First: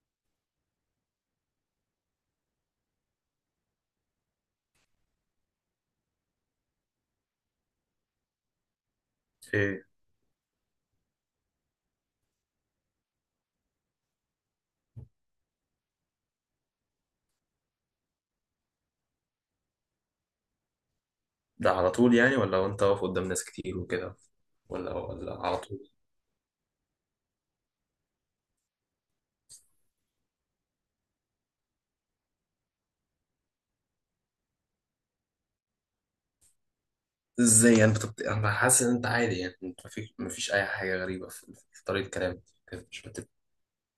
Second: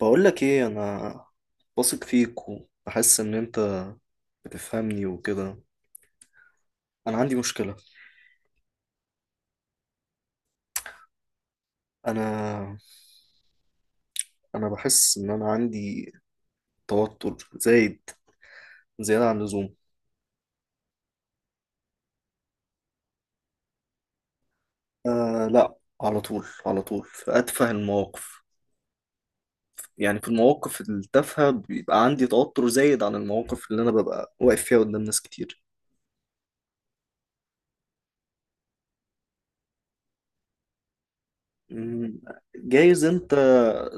بقول لك ايه، انا واثق فيك وبحس ان انت بتفهمني وكده. انا عندي مشكلة. ايه. انا انا بحس ان انا عندي توتر زايد زيادة عن اللزوم. ده على طول يعني، ولا وانت واقف قدام ناس كتير وكده، ولا آه على لا، طول؟ على طول على طول في اتفه المواقف. يعني في المواقف التافهة بيبقى عندي توتر زايد عن المواقف اللي انا ببقى واقف فيها قدام ناس كتير. ازاي يعني انا حاسس ان انت عادي، يعني انت مفيش اي حاجه غريبه في طريقه مم، كلامك كده، مش جايز بت... انت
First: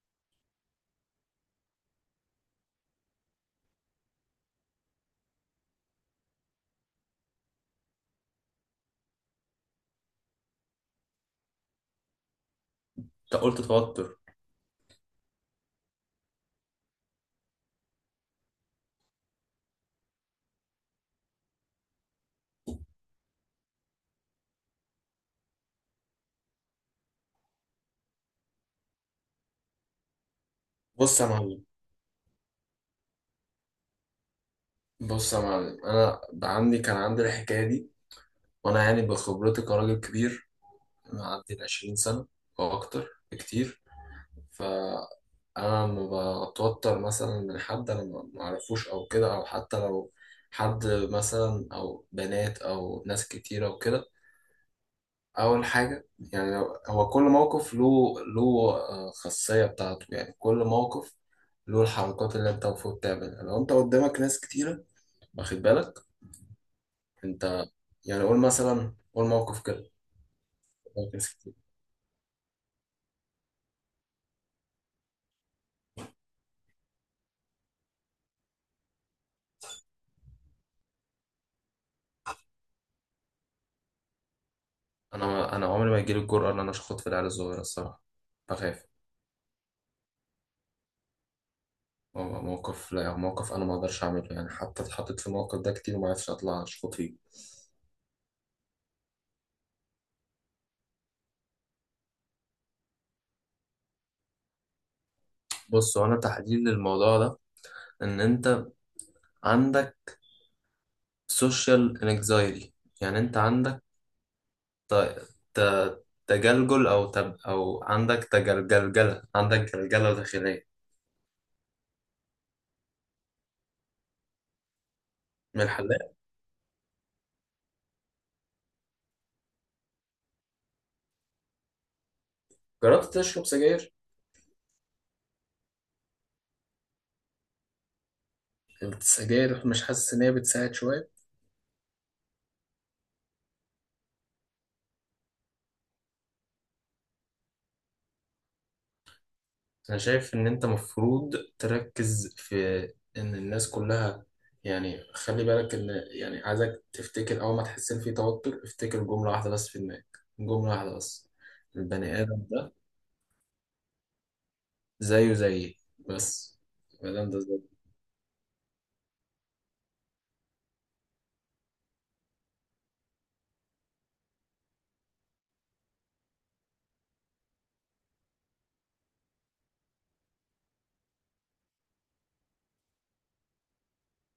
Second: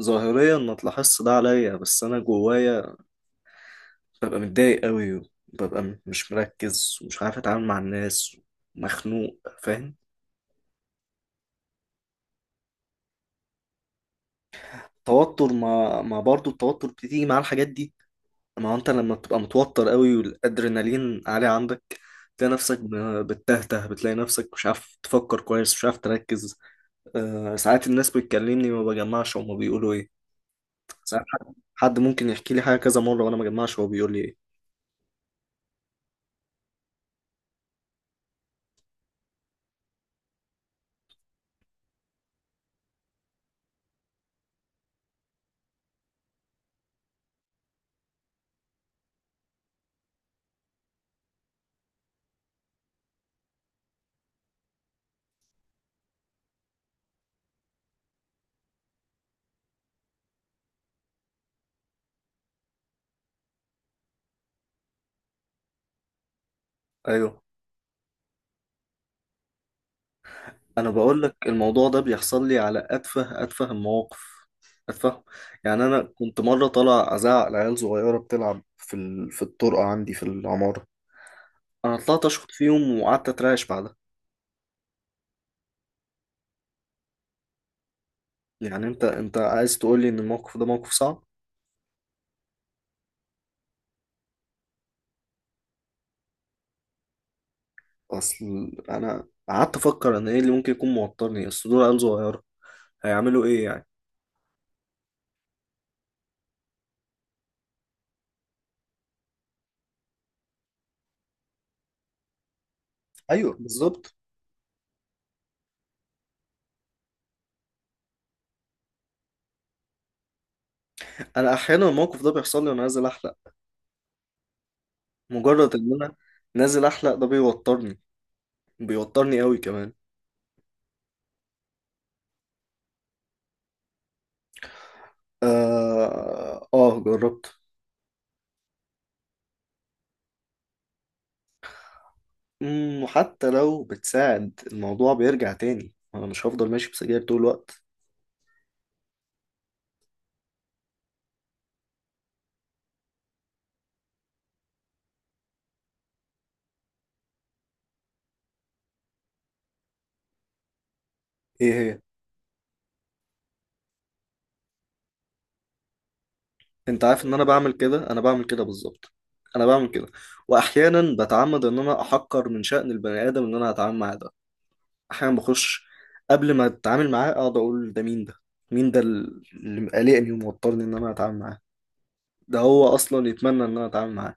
ظاهريا ما تلاحظش ده عليا، بس انا جوايا ببقى متضايق قوي، وببقى مش مركز ومش عارف اتعامل مع الناس، مخنوق، فاهم؟ انت قلت توتر. توتر، ما برضه التوتر بتيجي مع الحاجات دي. ما هو انت لما بتبقى متوتر قوي والادرينالين عالي عندك تلاقي نفسك بتتهته، بتلاقي نفسك مش عارف تفكر كويس، مش عارف تركز. آه، ساعات الناس بتكلمني ما بجمعش هما بيقولوا ايه. بص ساعات يا حد معلم حد ممكن يحكي لي حاجة كذا مرة وانا ما بجمعش هو بيقول لي ايه. بص يا معلم، انا بقى كان عندي الحكايه دي، وانا يعني بخبرتي كراجل كبير معدي ال 20 سنه او اكتر بكتير. فأنا لما بتوتر مثلا من حد أنا ما أعرفوش أو كده، أو حتى لو حد مثلا أو بنات أو ناس كتيرة وكده، أول حاجة يعني هو كل موقف له خاصية بتاعته. يعني كل موقف له الحركات اللي أنت المفروض تعملها لو أنت قدامك ناس كتيرة. واخد بالك؟ ايوه، أنت يعني قول مثلا، قول موقف كده، انا قدامك بقول ناس لك كتير. الموضوع ده بيحصل لي على اتفه اتفه المواقف. اتفه. يعني انا كنت مره طالع ازعق لعيال صغيره بتلعب في الطرقه عندي في العماره. انا طلعت اشخط فيهم وقعدت اترعش بعدها. أنا عمري ما يجيلي الجرأة إن أنا أشخط في العيال الصغيرة الصراحة، يعني بخاف. انت عايز تقول لي ان الموقف ده موقف صعب. موقف، لا، موقف انا ما اقدرش اعمله، يعني حتى اتحطيت في الموقف ده كتير وما عرفتش اطلع اشخط فيه. اصل انا قعدت افكر ان ايه اللي ممكن يكون موترني، اصل دول عيال صغيره، هيعملوا ايه يعني؟ بص، هو انا تحديد للموضوع ده ان انت عندك سوشيال انكزايتي. يعني انت ايوه عندك بالظبط. تجلجل او تب او عندك تجلجلجله، عندك جلجله داخليه. انا احيانا الموقف ده بيحصل لي وانا نازل احلق. من مجرد ان انا الحلاق؟ نازل احلق ده بيوترني، بيوترني قوي كمان. جربت تشرب سجاير؟ آه، آه جربت. السجاير مش حاسس ان هي بتساعد شويه؟ وحتى لو بتساعد الموضوع بيرجع تاني، أنا مش هفضل ماشي بسجاير طول الوقت. أنا شايف إن أنت مفروض تركز في إن الناس كلها، يعني خلي بالك إن، يعني عايزك تفتكر أول ما تحس إن في توتر، افتكر جملة واحدة بس في دماغك، جملة واحدة بس: إيه هي؟ البني آدم ده زيه زيي بس. أنت البني عارف آدم إن ده أنا بعمل زيه. كده، أنا بعمل كده بالظبط. أنا بعمل كده، وأحيانا بتعمد إن أنا أحقر من شأن البني آدم إن أنا أتعامل معاه ده. أحيانا بخش قبل ما أتعامل معاه أقعد أقول ده مين ده؟ مين ده اللي قلقني وموترني إن أنا أتعامل معاه؟ ده هو أصلا يتمنى إن أنا أتعامل معاه.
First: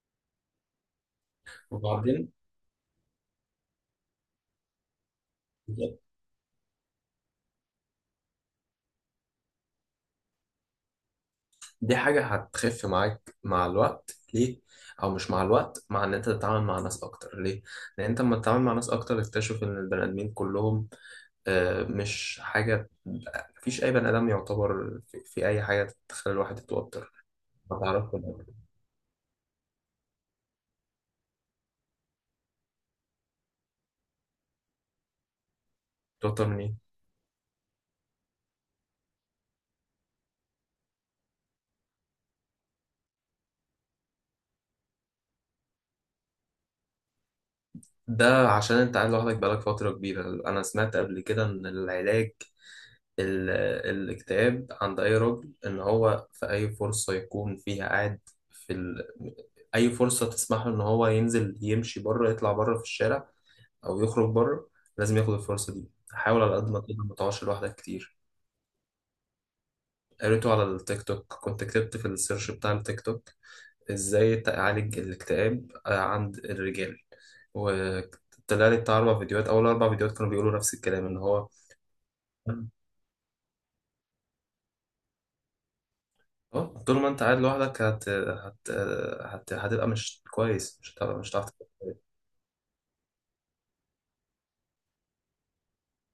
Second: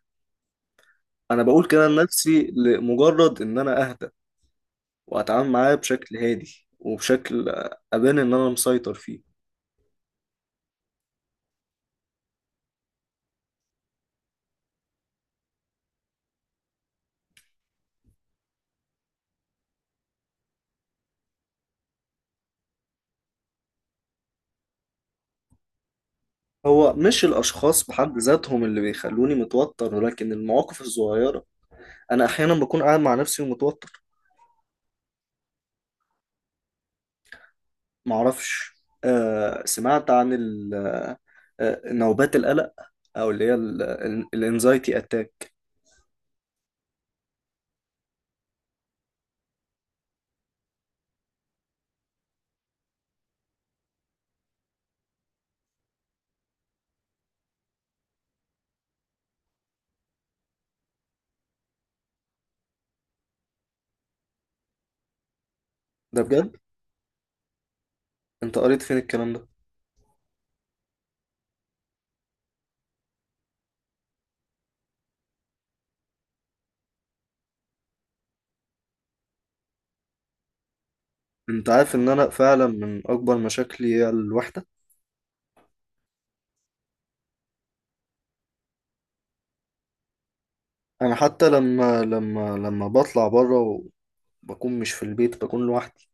أنا بقول كده وبعدين لنفسي لمجرد إن أنا أهدى، واتعامل معاه بشكل هادي وبشكل ابان ان انا مسيطر فيه. دي حاجة هتخف معاك مع الوقت. ليه؟ أو مش مع الوقت، مع إن أنت تتعامل مع ناس أكتر. ليه؟ لأن أنت لما تتعامل مع ناس أكتر تكتشف إن البني آدمين كلهم مش حاجة، مفيش أي بني آدم يعتبر في أي حاجة تخلي الواحد هو يتوتر. مش ما الاشخاص تعرفش بحد ذاتهم اللي بيخلوني متوتر، ولكن المواقف الصغيره. انا احيانا بكون قاعد مع نفسي ومتوتر. تتوتر من إيه؟ معرفش. آه، سمعت عن ال- آه، نوبات القلق، او اللي هي الانزايتي اتاك. ده عشان أنت قاعد لوحدك بقالك فترة كبيرة. أنا سمعت قبل كده إن العلاج، ال- الاكتئاب عند أي راجل، إن هو في أي فرصة يكون فيها قاعد في ال... أي فرصة تسمح له إن هو ينزل يمشي بره، يطلع بره في الشارع أو يخرج بره، لازم ياخد الفرصة دي. ده حاول على بجد؟ قد ما تقدر ما تقعدش لوحدك كتير. انت قريت فين الكلام ده؟ قريته على التيك توك، كنت كتبت في السيرش بتاع التيك توك: ازاي تعالج الاكتئاب عند الرجال، وطلع لي بتاع اربع فيديوهات. اول اربع فيديوهات كانوا بيقولوا نفس الكلام، ان هو انت عارف ان انا فعلا من اكبر مشاكلي هي الوحده. اه، طول ما انت قاعد لوحدك هتبقى مش كويس، انا مش حتى هتعرف تتكلم. لما بطلع بره وبكون مش في البيت بكون لوحدي،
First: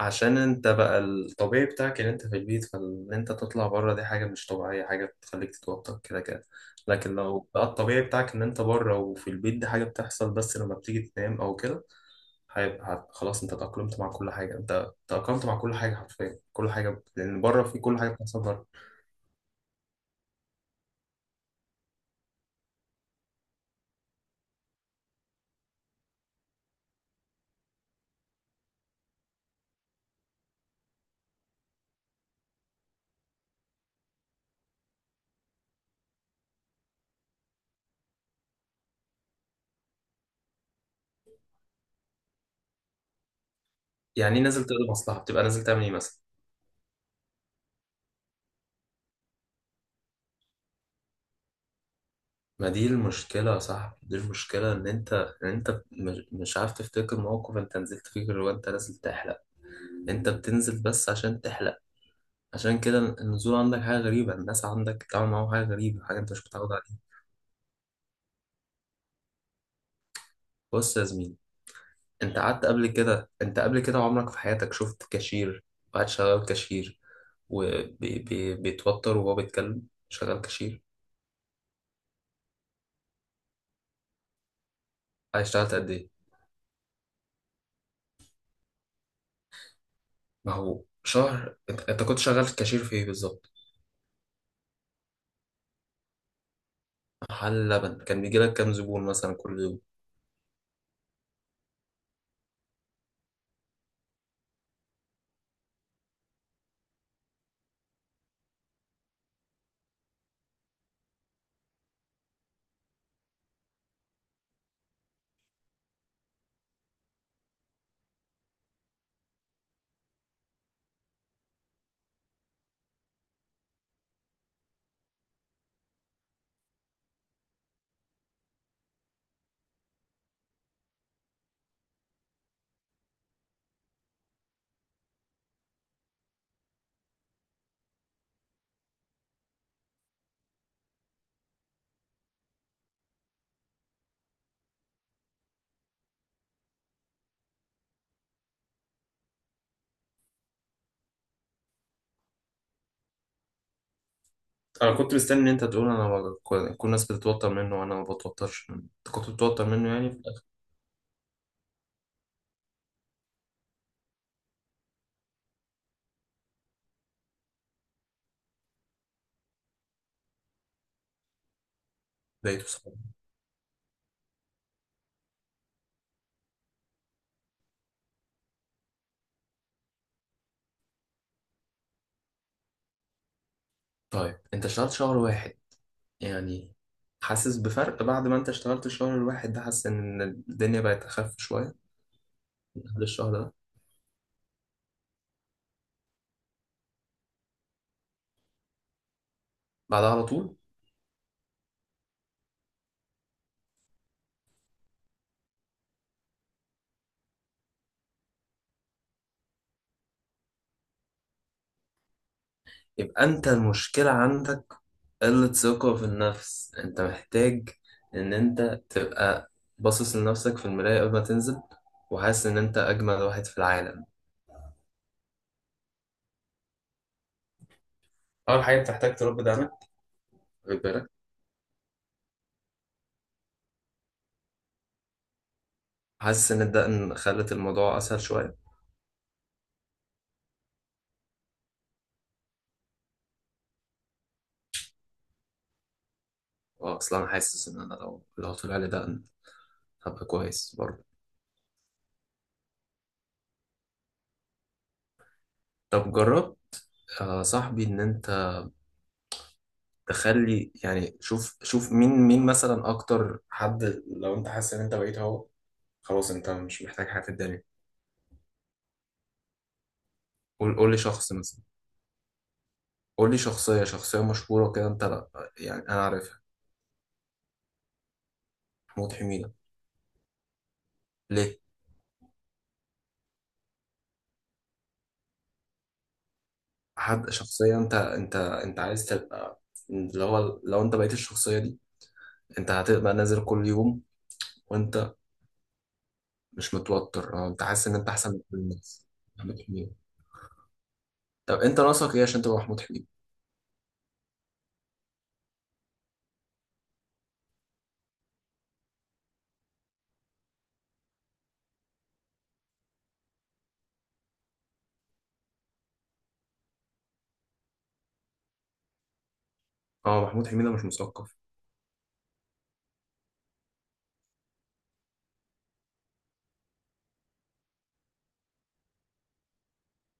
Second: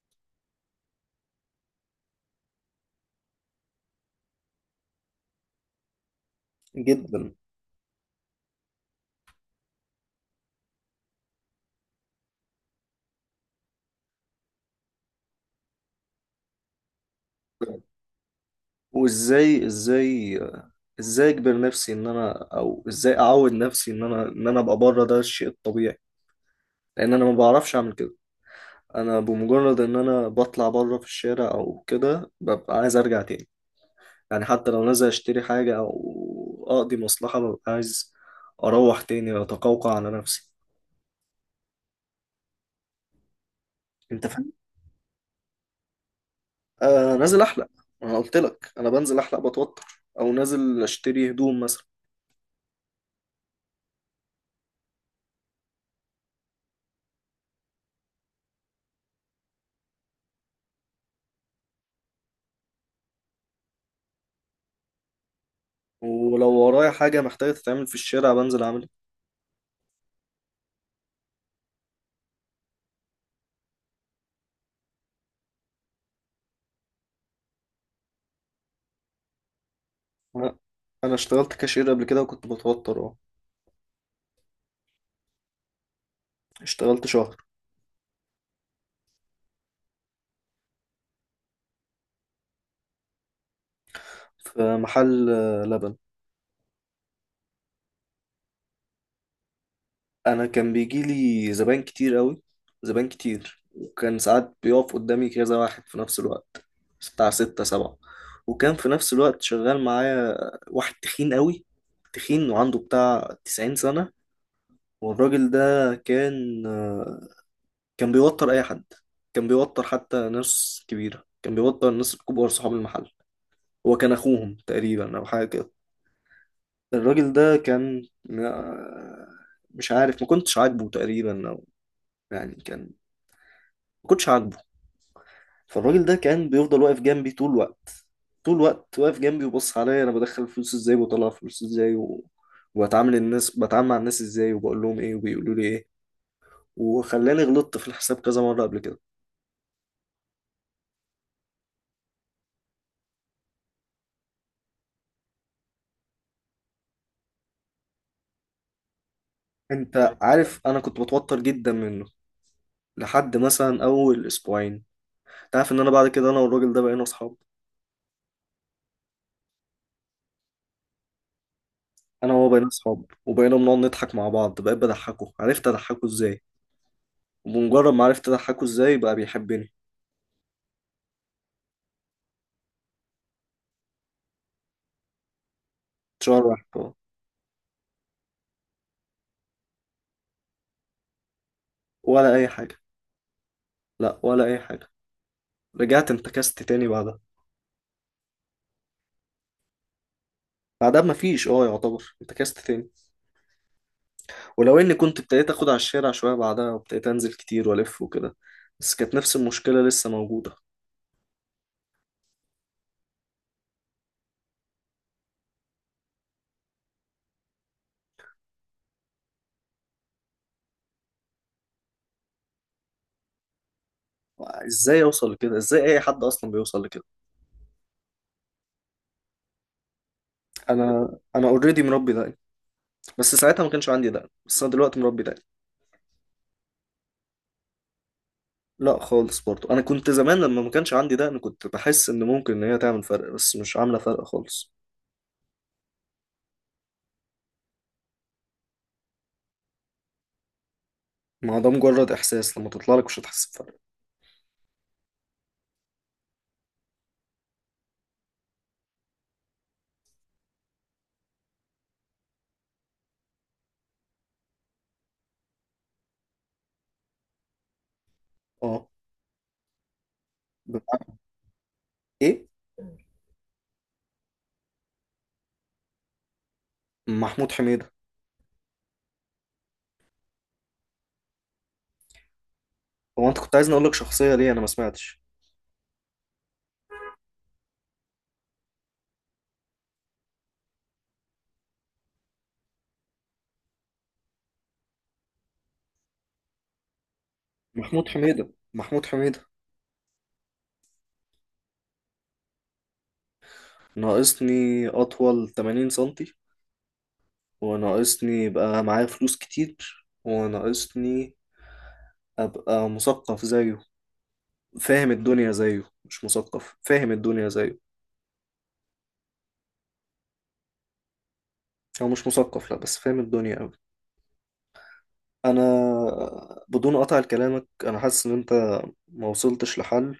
عشان انت بقى الطبيعي بتاعك ان انت في البيت، فان انت تطلع بره دي حاجه مش طبيعيه، حاجه بتخليك تتوتر كده كده. لكن جدا. لو بقى الطبيعي بتاعك ان انت بره، وفي البيت دي حاجه بتحصل بس لما بتيجي تنام او كده، هيبقى خلاص، انت تأقلمت مع كل حاجة. انت تأقلمت مع كل حاجة حرفيا، كل حاجة، لأن بره في كل حاجة بتحصل بره. وازاي، ازاي اجبر نفسي ان انا، او ازاي اعود نفسي ان انا ابقى بره ده الشيء الطبيعي؟ لان انا ما بعرفش اعمل كده. انا بمجرد ان انا بطلع بره في الشارع او كده ببقى عايز ارجع تاني. يعني حتى لو نازل اشتري حاجة او اقضي مصلحة ببقى عايز اروح تاني واتقوقع على نفسي. انت يعني ايه فاهم؟ نازل تقضي مصلحة؟ بتبقى نازل تعمل ايه مثلا؟ آه، نازل احلق. انا قلت لك انا بنزل احلق بتوتر. او نازل اشتري هدوم مثلا. ما دي المشكلة يا صاحبي. دي المشكلة ان انت مش عارف تفتكر موقف انت نزلت فيه غير وانت نازل تحلق. انت بتنزل بس عشان تحلق. عشان كده النزول عندك حاجة غريبة، الناس عندك تعمل معاهم حاجة غريبة، حاجة انت مش ولو متعود ورايا عليها. حاجة محتاجة تتعمل في الشارع بنزل اعملها. بص يا زميلي، انت قبل كده عمرك في حياتك شفت كاشير قاعد شغال كاشير وبيتوتر وهو بيتكلم، شغال لا، كاشير؟ انا اشتغلت كاشير قبل كده وكنت بتوتر، اه. قاعد اشتغلت قد ايه؟ اشتغلت شهر. ما هو شهر، انت كنت شغال كاشير في ايه بالظبط؟ في محل لبن. محل لبن. كان بيجي لك كام زبون مثلا كل يوم؟ انا كان بيجي لي زباين كتير قوي، زباين كتير، وكان ساعات بيقف قدامي كذا واحد في نفس الوقت، بتاع ستة سبعة. وكان في نفس الوقت شغال معايا واحد تخين قوي، تخين وعنده بتاع 90 سنة. والراجل ده كان، كان بيوتر أي حد. كان بيوتر حتى ناس كبيرة، كان بيوتر الناس الكبار صحاب المحل. هو كان أخوهم تقريبا أو حاجة. الراجل ده كان، آه، مش عارف، ما كنتش عاجبه تقريبا، او يعني كان ما كنتش عاجبه. فالراجل ده كان بيفضل واقف جنبي طول الوقت، طول الوقت واقف جنبي، وبص عليا انا بدخل فلوس ازاي وبطلع فلوس ازاي وبتعامل الناس، بتعامل مع الناس ازاي، وبقول لهم ايه وبيقولوا لي ايه، وخلاني غلطت في الحساب كذا مرة قبل كده. انا كنت مستني ان انت تقول: انا كل الناس بتتوتر منه وانا ما بتوترش منه. انت كنت بتتوتر منه يعني انت في الاخر. عارف انا كنت بتوتر جدا منه لحد مثلا اول اسبوعين. انت عارف ان انا بعد كده انا والراجل ده بقينا اصحاب. انا وهو لقيته بقينا صعب. اصحاب، وبقينا بنقعد نضحك مع بعض، بقيت بضحكه، عرفت اضحكه ازاي، وبمجرد ما عرفت اضحكه ازاي بقى بيحبني. طيب انت اشتغلت شهر واحد شهر واحد، يعني. اه. حاسس بفرق بعد ما انت اشتغلت الشهر الواحد ده؟ حاسس ان الدنيا بقت اخف شوية ولا اي حاجه. بعد الشهر ده؟ لا، ولا اي حاجه. رجعت انتكست تاني بعدها. بعدها على طول؟ بعدها مفيش، اه، يعتبر انتكست تاني. ولو اني كنت ابتديت اخد على الشارع شويه بعدها وابتديت انزل كتير والف وكده، بس كانت نفس المشكله لسه موجوده. يبقى انت المشكلة عندك قلة ثقة في النفس. انت محتاج ان انت تبقى باصص لنفسك في المراية قبل ما تنزل، وحاسس ان انت اجمل واحد في العالم. ازاي اوصل لكده؟ ازاي اي حد اصلا بيوصل لكده؟ اول حاجة بتحتاج تربي دقنك، خد بالك. انا اوريدي مربي دقن، بس ساعتها ما كانش عندي دقن، بس انا دلوقتي مربي دقن. حاسس ان الدقن خلت الموضوع اسهل شوية؟ لا خالص، برضو انا كنت زمان لما ما كانش عندي ده انا كنت بحس ان ممكن ان هي تعمل فرق، بس مش عامله فرق خالص. اه، اصلا حاسس ان انا لو طلع لي دقن هبقى كويس برضه. ما هو ده مجرد احساس، لما تطلع لك مش هتحس بفرق. طب جرب. آه صاحبي، ان انت تخلي، يعني شوف شوف مين مين مثلا اكتر حد لو انت حاسس ان انت بقيت هو، خلاص انت مش محتاج حاجه في الدنيا. اه. قول قول لي بمعنى شخص مثلا. ايه؟ قول لي شخصيه شخصيه مشهوره كده انت، لا يعني انا عارفها. محمود حميدة. محمود حميده؟ ليه؟ هو انت كنت عايزني اقول لك شخصيه ليه؟ انا ما سمعتش. حد شخصيه انت عايز تبقى، اللي هو لو انت بقيت الشخصيه دي انت هتبقى نازل كل يوم وانت مش متوتر، اه انت حاسس ان محمود انت احسن من حميدة، كل محمود الناس. حميدة. محمود حميده؟ طب انت ناقصك ايه عشان تبقى محمود حميده؟ ناقصني اطول 80 سنتي، وناقصني يبقى معايا فلوس كتير، وناقصني ابقى مثقف زيه، فاهم الدنيا زيه. مش مثقف، فاهم الدنيا زيه. اه محمود حميده مش مثقف؟ هو مش مثقف، لا، بس فاهم الدنيا. انا، بدون قطع كلامك، انا حاسس ان انت ما وصلتش لحل،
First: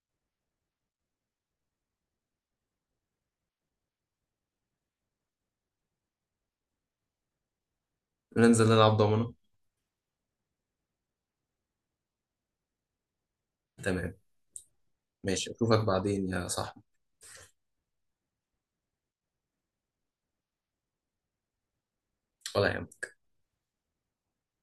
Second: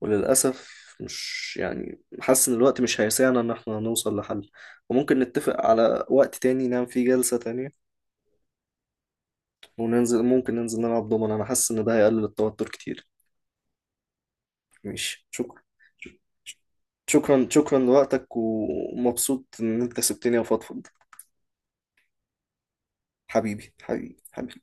وللاسف، مش يعني، حاسس ان الوقت مش هيسعنا ان احنا نوصل لحل. وممكن نتفق على وقت تاني نعمل فيه جلسة تانية. ننزل نلعب ضمنه؟ وننزل، ممكن ننزل نلعب دومنا. انا حاسس ان ده هيقلل التوتر كتير. تمام. ماشي، ماشي شكرا. اشوفك بعدين يا صاحبي. شكرا، شكرا لوقتك، ومبسوط ان انت سبتني افضفض. ولا يهمك. حبيبي حبيبي حبيبي.